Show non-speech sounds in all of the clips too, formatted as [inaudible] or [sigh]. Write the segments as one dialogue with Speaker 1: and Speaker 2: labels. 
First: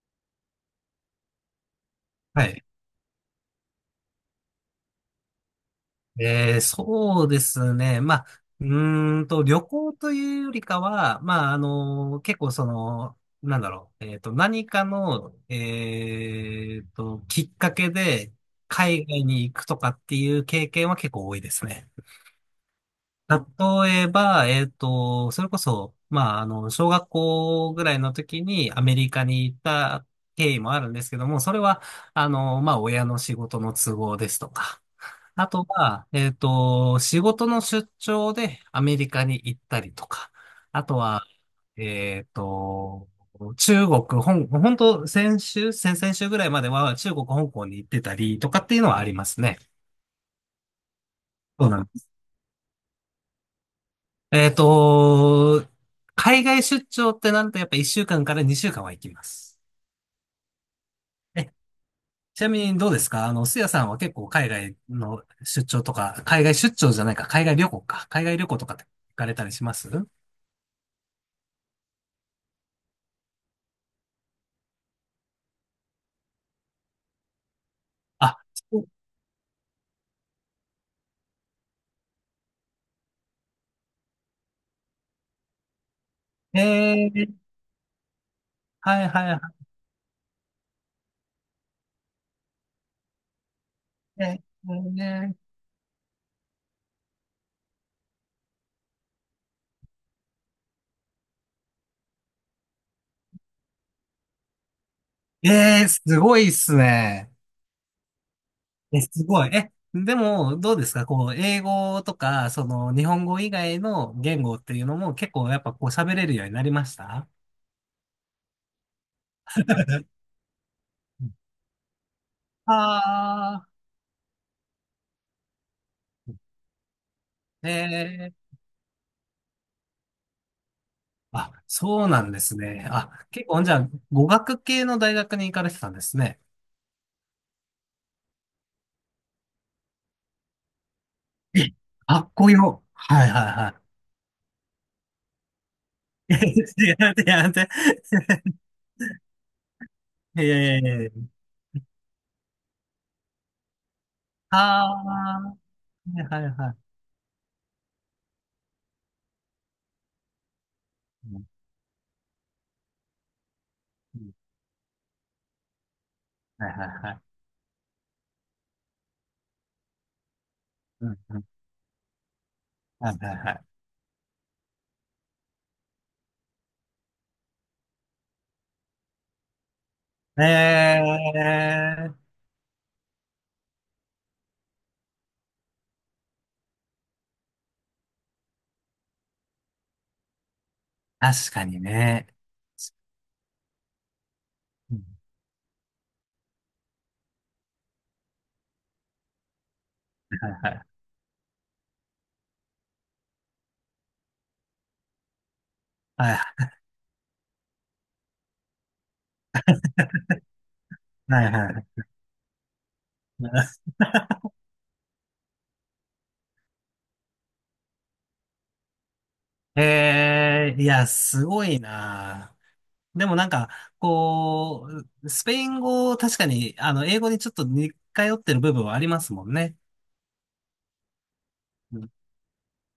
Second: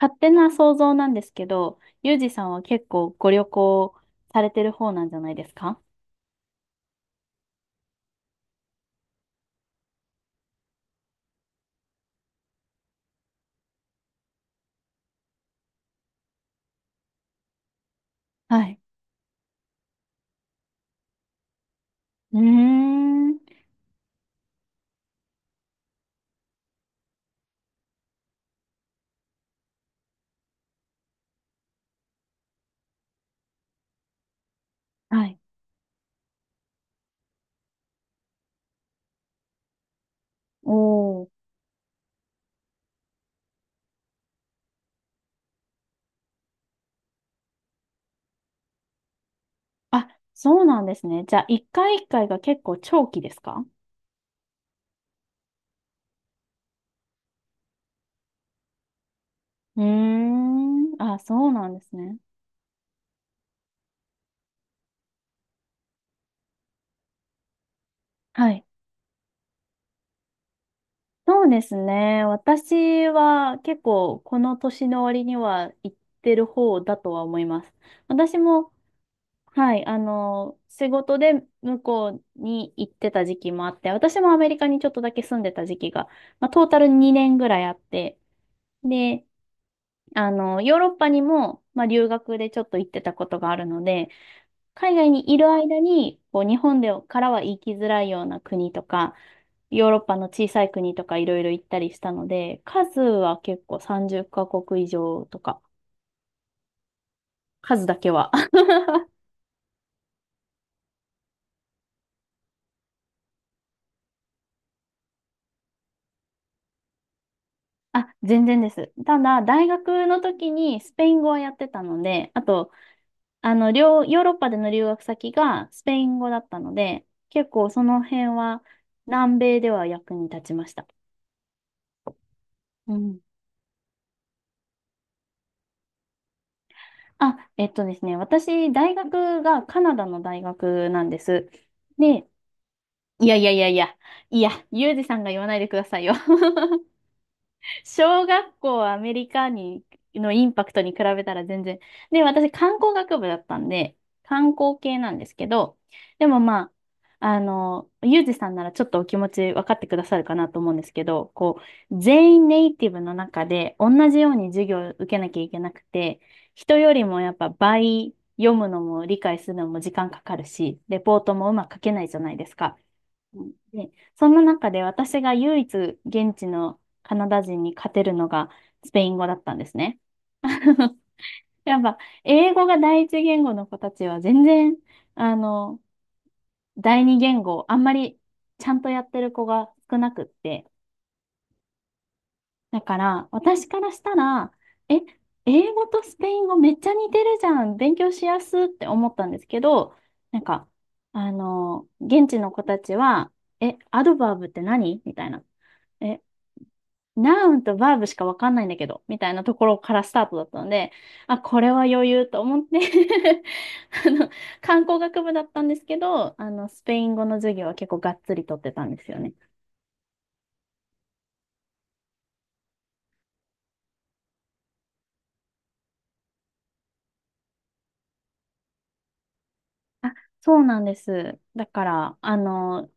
Speaker 1: 勝手な想像なんですけど、ユージさ
Speaker 2: は
Speaker 1: んは
Speaker 2: い。
Speaker 1: 結構ご旅行されてる方なんじゃないですか？
Speaker 2: そうですね。う旅行というよりかは、結構何かの、きっかけで
Speaker 1: はい。
Speaker 2: 海外に行くとかっていう経験は結構多いですね。
Speaker 1: うーん。
Speaker 2: 例えば、それこそ、小学校ぐらいの時にアメリカに行った経緯もあるんですけども、それは、親の仕事の都合ですとか、
Speaker 1: はい。
Speaker 2: あとは、仕事の出張でアメリカに行ったりとか、あと
Speaker 1: お
Speaker 2: は、
Speaker 1: ー。
Speaker 2: えっと、中国、本当先週、先々週ぐらいまでは中国、香港に行ってたりとかっていうのはありますね。
Speaker 1: あ、そうなんですね。じゃあ、一
Speaker 2: そうなん
Speaker 1: 回
Speaker 2: で
Speaker 1: 一
Speaker 2: す。
Speaker 1: 回が結構長期ですか？
Speaker 2: えっと、海外出張ってなるとやっぱ1週間かんから2週間は行きます。
Speaker 1: うーん。あ、そ
Speaker 2: え、
Speaker 1: うなんですね。
Speaker 2: ちなみにどうですか？あの、すやさんは結構海外の出張とか、海外出張じゃないか、海外旅行か、海外旅
Speaker 1: は
Speaker 2: 行
Speaker 1: い。
Speaker 2: とかって行かれたりします？
Speaker 1: そうですね。私は結構この年の割には行ってる方だとは思います。
Speaker 2: あ、
Speaker 1: 私も、はい、仕事で向こうに行ってた時期もあって、私もアメリカにちょっとだけ住んでた時期が、まあ、トータル
Speaker 2: え
Speaker 1: 2
Speaker 2: え、
Speaker 1: 年ぐらいあって、
Speaker 2: はい
Speaker 1: で、
Speaker 2: はいは
Speaker 1: ヨーロッパにも、まあ、留学でちょっと行ってたことがあるので、
Speaker 2: い。え
Speaker 1: 海外にいる間に、こう、日本でからは行きづらいような国とか、ヨーロッパの小さい国とかいろいろ行ったりしたので、数は結構30カ国以上と
Speaker 2: え
Speaker 1: か、
Speaker 2: ええ、すごいっすね。
Speaker 1: 数だけは。
Speaker 2: え、すごい。え、でも、どうですかこう、英語とか、その、日本語以外の言語っていうのも結構やっぱこう喋れるようになりました？
Speaker 1: あ、全然です。ただ、大学の時にスペイン語はやってたので、あと、
Speaker 2: ああ
Speaker 1: ヨーロッパでの留学先がスペイン語だったので、結構その辺
Speaker 2: ー、ええ、
Speaker 1: は南米では役に立ちました。
Speaker 2: あ、そうなんですね。
Speaker 1: うん。
Speaker 2: あ、結構、じゃあ、語学系の大学に行かれてたんですね。
Speaker 1: あ、ですね、私、大学がカナダの大学なんです。
Speaker 2: え、か
Speaker 1: で、
Speaker 2: っこよ。は
Speaker 1: い
Speaker 2: い
Speaker 1: やいやいやい
Speaker 2: は
Speaker 1: や、いや、ユージさんが言わないでくださいよ。
Speaker 2: いはい。[laughs] い
Speaker 1: [laughs]
Speaker 2: や、いや、いや、いや、
Speaker 1: 小学校アメリカに、の
Speaker 2: い
Speaker 1: イン
Speaker 2: や
Speaker 1: パクト
Speaker 2: い
Speaker 1: に
Speaker 2: や
Speaker 1: 比
Speaker 2: いや。
Speaker 1: べたら全然。で、私観光学部だったんで、観光
Speaker 2: ああ、
Speaker 1: 系なんですけ
Speaker 2: は
Speaker 1: ど、
Speaker 2: い
Speaker 1: で
Speaker 2: は
Speaker 1: も
Speaker 2: いは
Speaker 1: ま
Speaker 2: い。
Speaker 1: あ、ゆうじさんならちょっとお気持ち分かってくださるかなと思うんですけど、こう、全員ネイティブの中で同
Speaker 2: う
Speaker 1: じよ
Speaker 2: ん、
Speaker 1: うに授業を受けなきゃいけなくて、
Speaker 2: はい
Speaker 1: 人
Speaker 2: はい
Speaker 1: より
Speaker 2: は
Speaker 1: もやっ
Speaker 2: い。
Speaker 1: ぱ倍読むのも理解するのも時間かかるし、レ
Speaker 2: う
Speaker 1: ポ
Speaker 2: ん、
Speaker 1: ート
Speaker 2: うん。
Speaker 1: もうまく書けないじゃないですか。
Speaker 2: はいはい
Speaker 1: う
Speaker 2: は
Speaker 1: ん
Speaker 2: い。
Speaker 1: で、そんな中で私が唯一現地のカナダ人に勝てるのがスペイン語だったんですね。
Speaker 2: え
Speaker 1: やっぱ
Speaker 2: ー、
Speaker 1: 英語が第一言語の子たちは全然、あの、第二言語あんまりちゃんとやってる子が少なくって。
Speaker 2: 確かにね。
Speaker 1: だから私からしたら、
Speaker 2: う
Speaker 1: え、
Speaker 2: ん、
Speaker 1: 英語とスペイン語めっちゃ似てるじゃん。勉強しやすって思ったんですけど、なん
Speaker 2: はいは
Speaker 1: か、
Speaker 2: いは
Speaker 1: 現地の子たちは、え、アドバーブって何みたいな。え、
Speaker 2: い。
Speaker 1: ナウンとバーブしかわかんないんだけど、みたいなところからスタートだったので、あ、
Speaker 2: はい
Speaker 1: こ
Speaker 2: は
Speaker 1: れ
Speaker 2: い
Speaker 1: は
Speaker 2: は
Speaker 1: 余裕と思って [laughs] あの、観光学部だったんですけど、スペイン語の授業は結構がっつり取ってたんですよね。
Speaker 2: い。えー、いや、すごいな。でもなんか、こう、スペイン語、確かに、あの、英語にちょっと似通ってる部分はありますもんね。
Speaker 1: そうなんです。だか
Speaker 2: うん、
Speaker 1: ら、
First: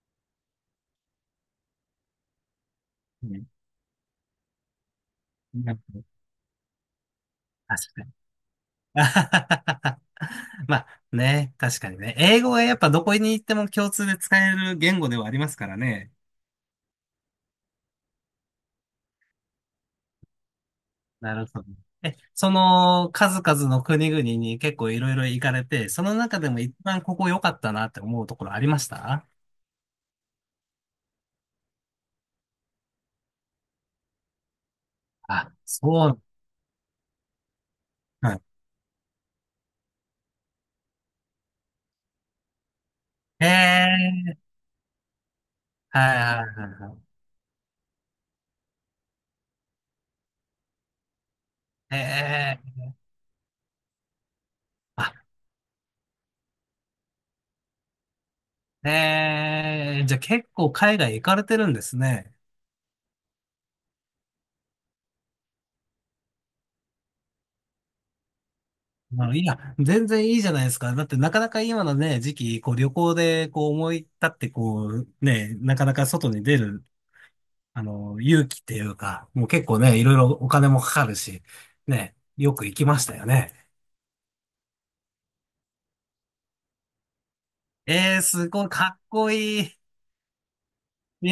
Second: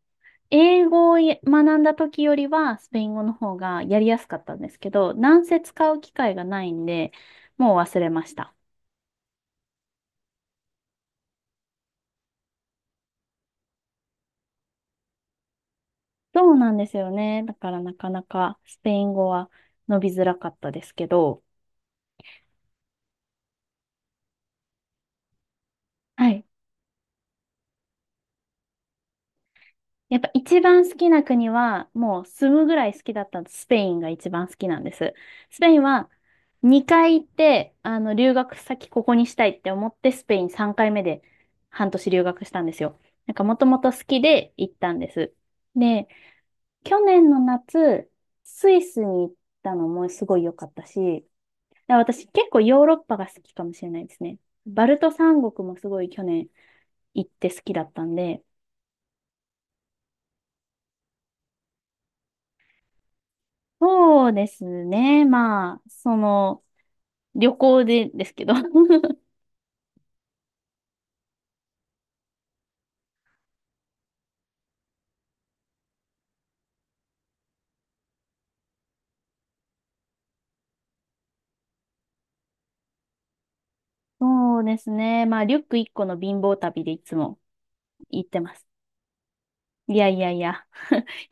Speaker 1: 英語をや学んだ時よりは、スペイン語
Speaker 2: う
Speaker 1: の
Speaker 2: ん、
Speaker 1: 方がやりやすかったんですけど、なんせ
Speaker 2: なんか
Speaker 1: 使う機会がないんで、もう
Speaker 2: 確
Speaker 1: 忘
Speaker 2: かに
Speaker 1: れ
Speaker 2: ね。
Speaker 1: ました。
Speaker 2: [laughs] まあね、確かにね。英語はやっぱどこに行っても共通で使える言語ではありますからね。
Speaker 1: そうなんですよね。だからなかなかスペイン語は伸びづらかったですけ
Speaker 2: な
Speaker 1: ど、
Speaker 2: るほど。え、その数々の国々に結構いろいろ行かれて、その
Speaker 1: は
Speaker 2: 中
Speaker 1: い。
Speaker 2: でも一番ここ良かったなって思うところありました？
Speaker 1: やっぱ一番好きな国は、もう住むぐらい好きだったスペインが一番好きなんです。
Speaker 2: あ、
Speaker 1: スペイ
Speaker 2: そ
Speaker 1: ンは
Speaker 2: う。
Speaker 1: 2回行って、
Speaker 2: は
Speaker 1: 留
Speaker 2: い。
Speaker 1: 学先ここにしたいって思って、スペイン3回目で半年留学したんですよ。なんかもともと好き
Speaker 2: ええ、
Speaker 1: で行ったんです。
Speaker 2: は
Speaker 1: で、
Speaker 2: いはいはいはい。
Speaker 1: 去年の夏、スイスに行ったのもすごい良かったし、だから私結構
Speaker 2: ええ、
Speaker 1: ヨーロッパが好きかもしれないですね。バルト
Speaker 2: あ、
Speaker 1: 三国もすごい去年行って好きだったんで、
Speaker 2: ええ、じゃあ結構海外行かれてるんですね。
Speaker 1: そうですね。まあ、旅行でですけど。
Speaker 2: ま
Speaker 1: [laughs]
Speaker 2: あ、いや、全然いいじゃないですか。だってなかなか今のね、時期、こう旅行でこう思い立ってこうね、なかなか外に出る、あの、勇気っていうか、もう結構ね、いろいろお金もかかるし、ね、よく行きましたよね。
Speaker 1: そうですね。まあ、リュック1個の貧乏旅でいつも
Speaker 2: ええ、
Speaker 1: 行って
Speaker 2: す
Speaker 1: ま
Speaker 2: ご
Speaker 1: す。
Speaker 2: いかっこいい。
Speaker 1: いやいやいや。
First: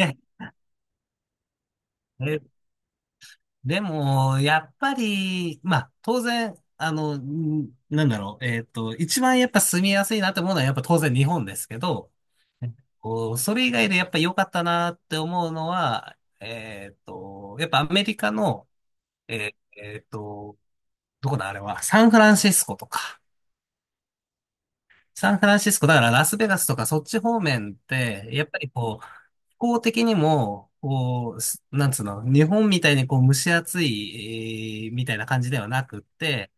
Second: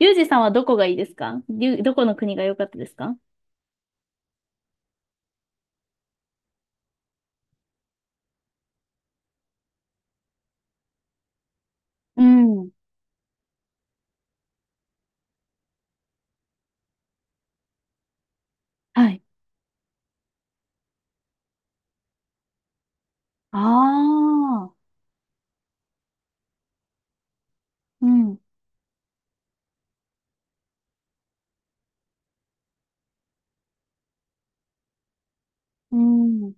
Speaker 1: ユージさんはどこがいいですか？どこの国が
Speaker 2: え、
Speaker 1: 良かったですか？
Speaker 2: でも、やっぱり、当然、なんだろう、一番やっぱ住みやすいなって思うのはやっぱ当然日本ですけど、
Speaker 1: うん。
Speaker 2: こう、それ以外でやっぱ良かったなって思うのは、やっぱアメリカの、
Speaker 1: はい。
Speaker 2: えっと、どこだあれは、サンフランシスコとか。
Speaker 1: ああ。
Speaker 2: サンフランシスコ、だからラスベガスとかそっち方面っ
Speaker 1: う
Speaker 2: て、
Speaker 1: ん。
Speaker 2: やっぱりこう、気候的にも、こう、す、なんつうの、日本みたいにこう蒸し暑い、えーみたいな感じではな
Speaker 1: う
Speaker 2: くって、
Speaker 1: ん。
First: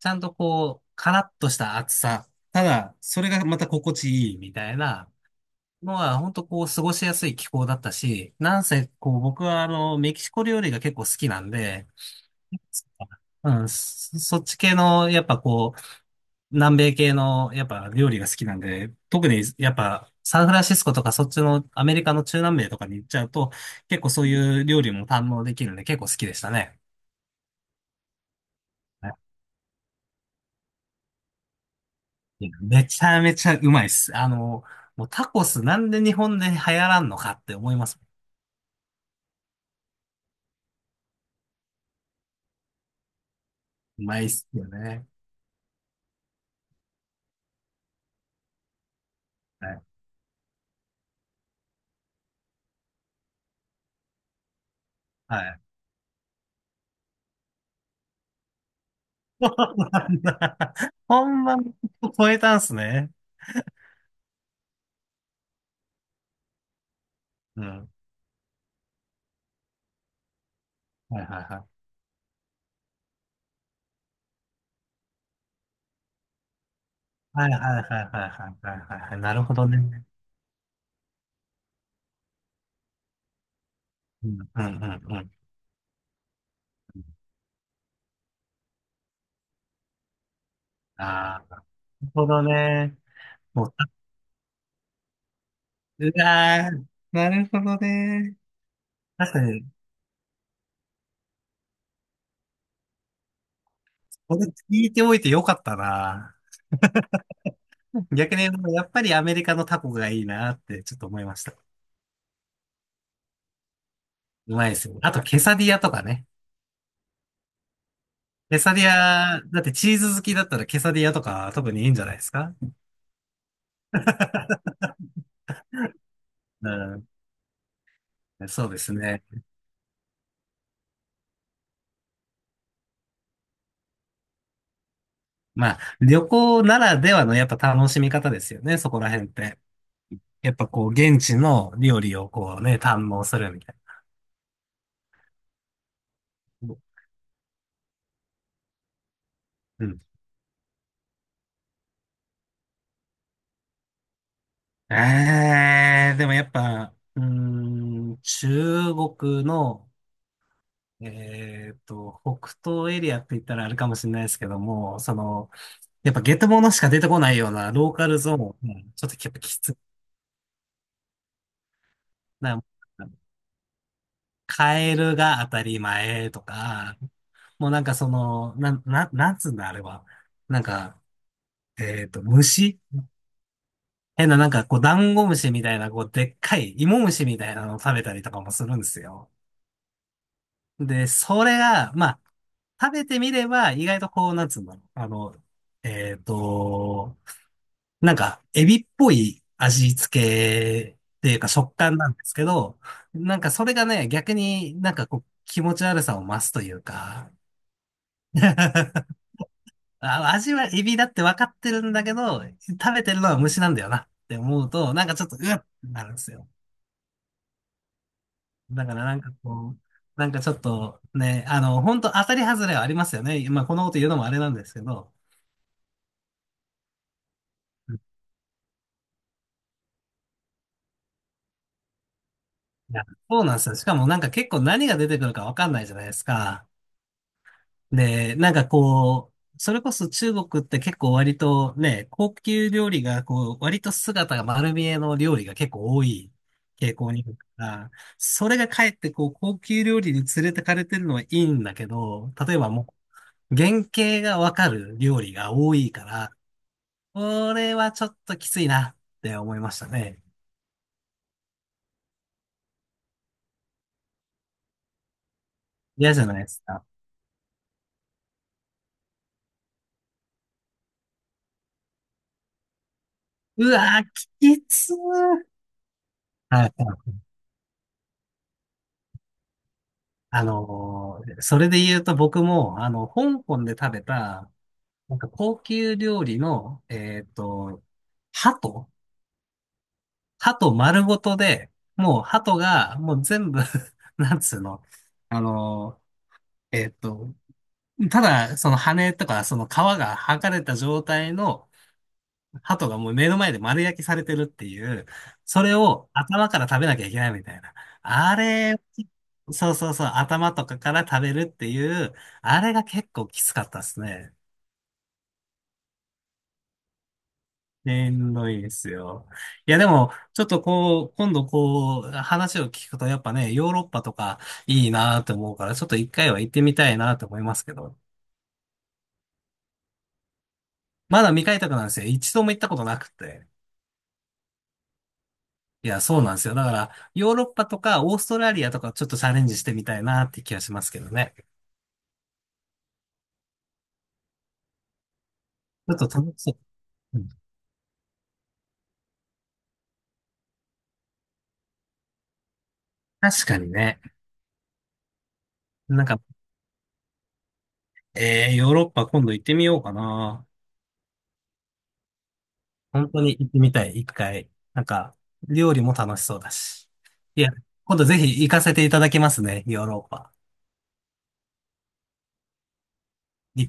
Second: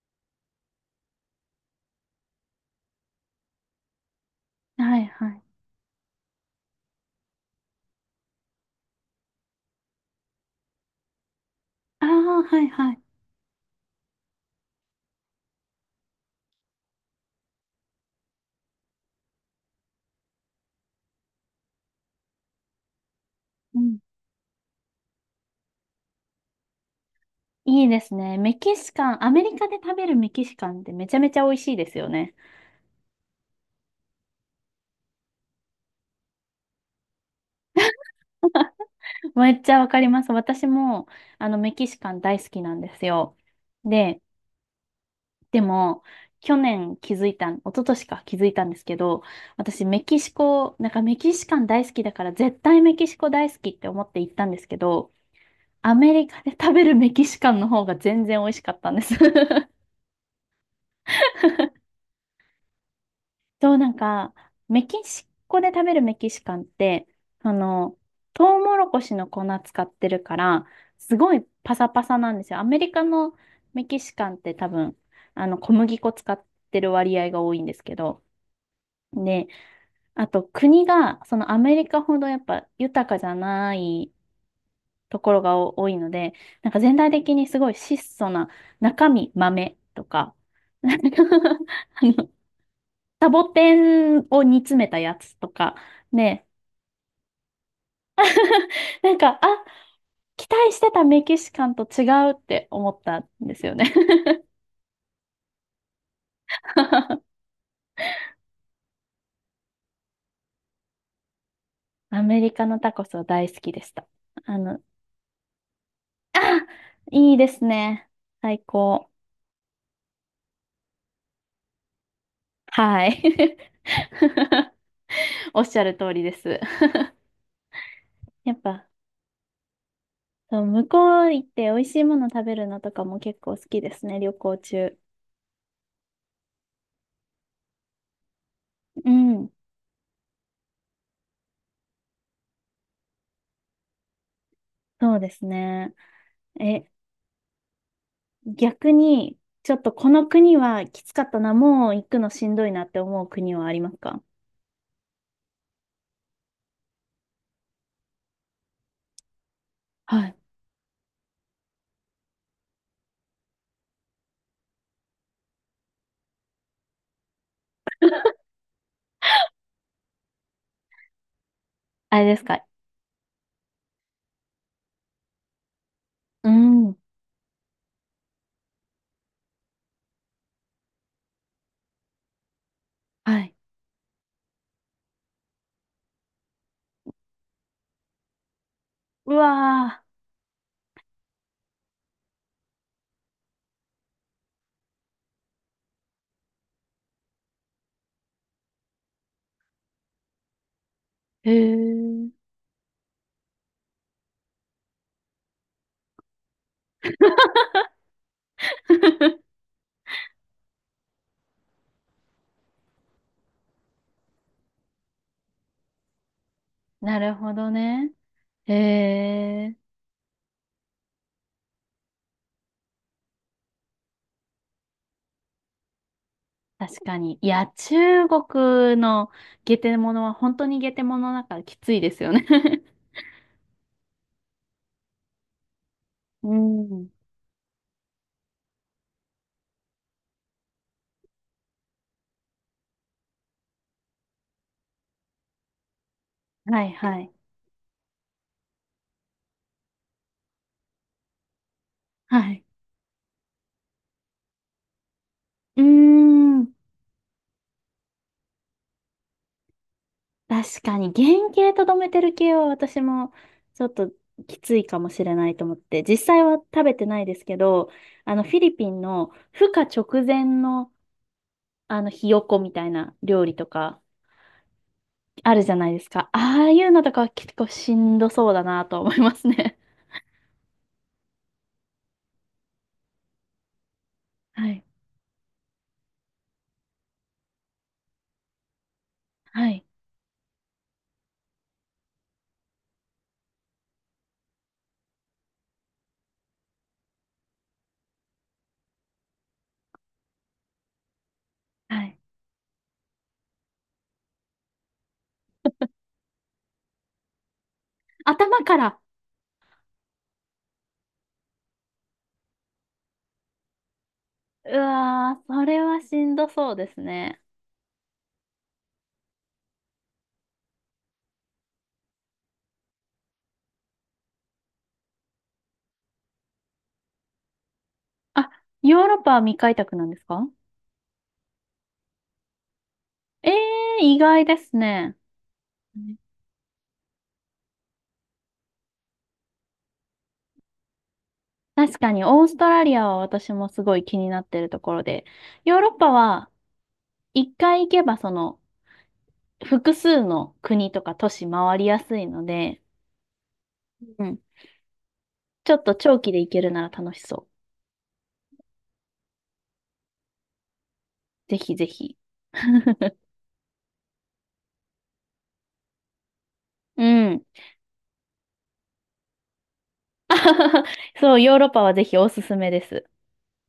Speaker 2: ちゃんとこう、カラッとした暑さ。ただ、それがまた心地いいみたい
Speaker 1: はい
Speaker 2: な
Speaker 1: はい。
Speaker 2: のは、本当こう、過ごしやすい気候だったし、なんせこう、僕はあの、メキシコ料理が結構好きなんで、
Speaker 1: ああ、はいはい。
Speaker 2: うん、そっち系の、やっぱこう、南米系の、やっぱ料理が好きなんで、特にやっぱサンフランシスコとかそっちのアメリカの中南米とかに行っちゃうと、
Speaker 1: うん。
Speaker 2: 結構そういう料理も堪能できるんで結構好きでしたね。
Speaker 1: いいですね。メキシ
Speaker 2: は
Speaker 1: カ
Speaker 2: い、
Speaker 1: ン、アメリカで食べるメキシカンってめちゃめちゃ美味しいですよね。
Speaker 2: めちゃめちゃうまいっす。あの、もうタコスなんで日本で流行らんのかって思います。
Speaker 1: めっちゃわかります。私も、メキシカン大好きなんですよ。
Speaker 2: うま
Speaker 1: で、
Speaker 2: いっすよね。
Speaker 1: でも、去年気づいた一昨年か気づいたんですけど、
Speaker 2: はい。
Speaker 1: 私メキシコ、なんかメキシカン大好きだから絶対メキシコ大好きって思って行ったんですけど、
Speaker 2: はい。
Speaker 1: アメリカで食べるメキシカンの方が全然美味しかったんです。
Speaker 2: そ
Speaker 1: [laughs]
Speaker 2: うなんだ、ほんま、超えたんすね。
Speaker 1: そう、なんか、メキシコで食べるメキシカンって、あ
Speaker 2: うん。
Speaker 1: の、トウモロコシの粉使ってるから、す
Speaker 2: はい
Speaker 1: ご
Speaker 2: は
Speaker 1: い
Speaker 2: いは
Speaker 1: パ
Speaker 2: い。
Speaker 1: サパサなんですよ。アメリカのメキシカンって多分、小麦粉使ってる割合が
Speaker 2: はい
Speaker 1: 多
Speaker 2: は
Speaker 1: いんで
Speaker 2: い
Speaker 1: すけ
Speaker 2: はい
Speaker 1: ど、
Speaker 2: はいはいはいはいはい。なる
Speaker 1: で、
Speaker 2: ほどね。
Speaker 1: あと国が、そのアメリカほどやっぱ豊かじゃない
Speaker 2: うんうんう
Speaker 1: と
Speaker 2: んうん。
Speaker 1: ころがお多いので、なんか全体的にすごい質素な中身豆とか、[laughs] なんか
Speaker 2: ああ。
Speaker 1: [laughs] あ
Speaker 2: ほ
Speaker 1: の
Speaker 2: どね。
Speaker 1: サボ
Speaker 2: も
Speaker 1: テンを煮詰めたやつとか、
Speaker 2: う、う
Speaker 1: ね、
Speaker 2: わー、なるほどね。
Speaker 1: [laughs] なん
Speaker 2: 確
Speaker 1: か、
Speaker 2: か
Speaker 1: あ、
Speaker 2: に、
Speaker 1: 期待してたメキシカンと違うって思ったんですよね。
Speaker 2: これ聞いておいてよかったな。
Speaker 1: [laughs]
Speaker 2: 逆に、やっぱりアメリカのタコがいいなってちょっと思いました。
Speaker 1: アメリカのタコスは大好きでした。
Speaker 2: う
Speaker 1: あ
Speaker 2: まいで
Speaker 1: の、
Speaker 2: すよ。あと、ケサディアとかね。
Speaker 1: いいですね。
Speaker 2: ケ
Speaker 1: 最
Speaker 2: サディ
Speaker 1: 高。
Speaker 2: ア、だってチーズ好きだったらケサディアとか特にいいんじゃないですか？
Speaker 1: はい。[laughs] おっしゃる通りです。
Speaker 2: うん、
Speaker 1: やっ
Speaker 2: そうで
Speaker 1: ぱ、
Speaker 2: すね。
Speaker 1: そう向こう行って美味しいもの食べるのとかも結構好きですね、旅行中。
Speaker 2: まあ、旅行ならではのやっぱ楽しみ方ですよね、そこ
Speaker 1: う
Speaker 2: ら辺っ
Speaker 1: ん。
Speaker 2: て。やっぱこう、現地の料理をこうね、堪能するみたい
Speaker 1: そうですね。
Speaker 2: な。
Speaker 1: え、逆に、ちょっ
Speaker 2: う
Speaker 1: と
Speaker 2: ん、
Speaker 1: この国はきつかったな、もう行くのしんどいなって思う国はありますか？
Speaker 2: えー、でもやっぱ、うーん、中国の、
Speaker 1: はい。
Speaker 2: えっと、北東エリアって言ったらあれかもしれないですけども、その、やっぱゲテモノしか出てこないようなローカルゾーン、うん、ちょっとやっぱきつ
Speaker 1: あれです
Speaker 2: な、
Speaker 1: か？
Speaker 2: カエルが当たり前と
Speaker 1: うん。
Speaker 2: か、
Speaker 1: う。
Speaker 2: もうなんかその、なんつうんだあれは。なんか、虫、
Speaker 1: はい。
Speaker 2: 変ななんかこう、ダンゴムシみたいな、こう、でっかい芋虫みたいなのを食べたりとかもするんですよ。
Speaker 1: わ。
Speaker 2: で、それが、まあ、食べてみれば、意外とこう、なんつうんだろう。あの、えっと、なんか、エビっぽい味付けっていうか
Speaker 1: へえ。
Speaker 2: 食感なんで
Speaker 1: ー
Speaker 2: すけど、なんかそれがね、逆になんかこう、気持ち悪さを増すというか、[laughs]
Speaker 1: [laughs]
Speaker 2: あ、味はエビだって分かってるんだけど、食べてるのは虫なんだよなって思うと、なんかちょっと、うわっってなるんですよ。
Speaker 1: なるほどね。へ
Speaker 2: だからなんかこ
Speaker 1: え。
Speaker 2: う、なんかちょっとね、あの、本当当たり外れはありますよね。まあこのこと言うのもあれなんですけど。
Speaker 1: 確かに。いや、
Speaker 2: うん、
Speaker 1: 中国のゲテモノは本当にゲテモノだからきついですよね。
Speaker 2: いや、そうなんですよ。しかもなんか結構何が出てくるかわかんないじゃないです
Speaker 1: [laughs] う
Speaker 2: か。
Speaker 1: ん。
Speaker 2: で、なんかこう、それこそ中国って結構割とね、高級料理がこう、割と姿が丸見えの料理が結構多い
Speaker 1: はい
Speaker 2: 傾向
Speaker 1: は
Speaker 2: にあ
Speaker 1: い。
Speaker 2: るから、それがかえってこう、高級料理に連れてかれてるのはいいんだけ
Speaker 1: [laughs]
Speaker 2: ど、
Speaker 1: は
Speaker 2: 例え
Speaker 1: い。
Speaker 2: ばもう、原型がわかる料理が多
Speaker 1: うー
Speaker 2: いから、
Speaker 1: ん。
Speaker 2: これはちょっときついなって思いましたね。
Speaker 1: 確かに原型とどめてる系は私もちょっときついかもしれないと思って、
Speaker 2: 嫌じゃ
Speaker 1: 実
Speaker 2: ない
Speaker 1: 際
Speaker 2: で
Speaker 1: は
Speaker 2: す
Speaker 1: 食
Speaker 2: か。
Speaker 1: べてないですけど、あのフィリピンの孵化直前のあのひよこみたいな料理と
Speaker 2: う
Speaker 1: か
Speaker 2: わー、きつー。
Speaker 1: あるじゃないですか。あ
Speaker 2: は
Speaker 1: あ
Speaker 2: い。
Speaker 1: いうのとかは結構しんどそうだなと思いますね。
Speaker 2: あのー、それで言うと僕も、あの、香港で食べた、
Speaker 1: [laughs] はい。
Speaker 2: なんか高級料理の、鳩
Speaker 1: はい。
Speaker 2: 鳩丸ごとで、もう鳩が、もう全部 [laughs] なんつうの、あのーえっと、ただ、その羽とか、その皮が剥がれた状態の、
Speaker 1: はい。
Speaker 2: 鳩がもう目の前で丸焼きされてるっていう、それを頭から食べなきゃいけないみたいな。あ
Speaker 1: 頭
Speaker 2: れ、
Speaker 1: から。
Speaker 2: そうそうそう、頭とかから食べるっていう、あれが結構きつかったですね。
Speaker 1: うわー、それはしんどそうですね。
Speaker 2: しんどいですよ。いやでも、ちょっとこう、今度こう、話を聞くとやっぱね、ヨーロッパとかいいなと思うから、ちょっと一回は行ってみたいなと思いますけど、
Speaker 1: あ、ヨーロッパは未開拓なんですか？
Speaker 2: まだ未開拓なんですよ。一度も行ったことなくて。
Speaker 1: ええー、意外ですね。
Speaker 2: いや、そうなんですよ。だから、ヨーロッパとかオーストラリアとかちょっとチャレンジしてみたいなって気がしますけどね。
Speaker 1: 確かに、オーストラリアは私もすごい気になってるところで、ヨーロ
Speaker 2: ち
Speaker 1: ッ
Speaker 2: ょっ
Speaker 1: パ
Speaker 2: と楽し
Speaker 1: は
Speaker 2: そう。うん、
Speaker 1: 一回行けばその複数の国とか都市回りやすいので、
Speaker 2: 確かにね。
Speaker 1: うん、ちょっと
Speaker 2: なん
Speaker 1: 長
Speaker 2: か、
Speaker 1: 期で行けるなら楽しそ
Speaker 2: えー、ヨーロッパ今度行ってみようかな。
Speaker 1: う。ぜひぜひ。
Speaker 2: 本
Speaker 1: [laughs]
Speaker 2: 当に行ってみたい、一回。なんか、料理も楽しそうだし。
Speaker 1: う
Speaker 2: い
Speaker 1: ん。
Speaker 2: や、今度ぜひ行かせていただきますね、ヨーロッパ。
Speaker 1: [laughs] そう、ヨーロッパはぜひおすすめです。
Speaker 2: 行って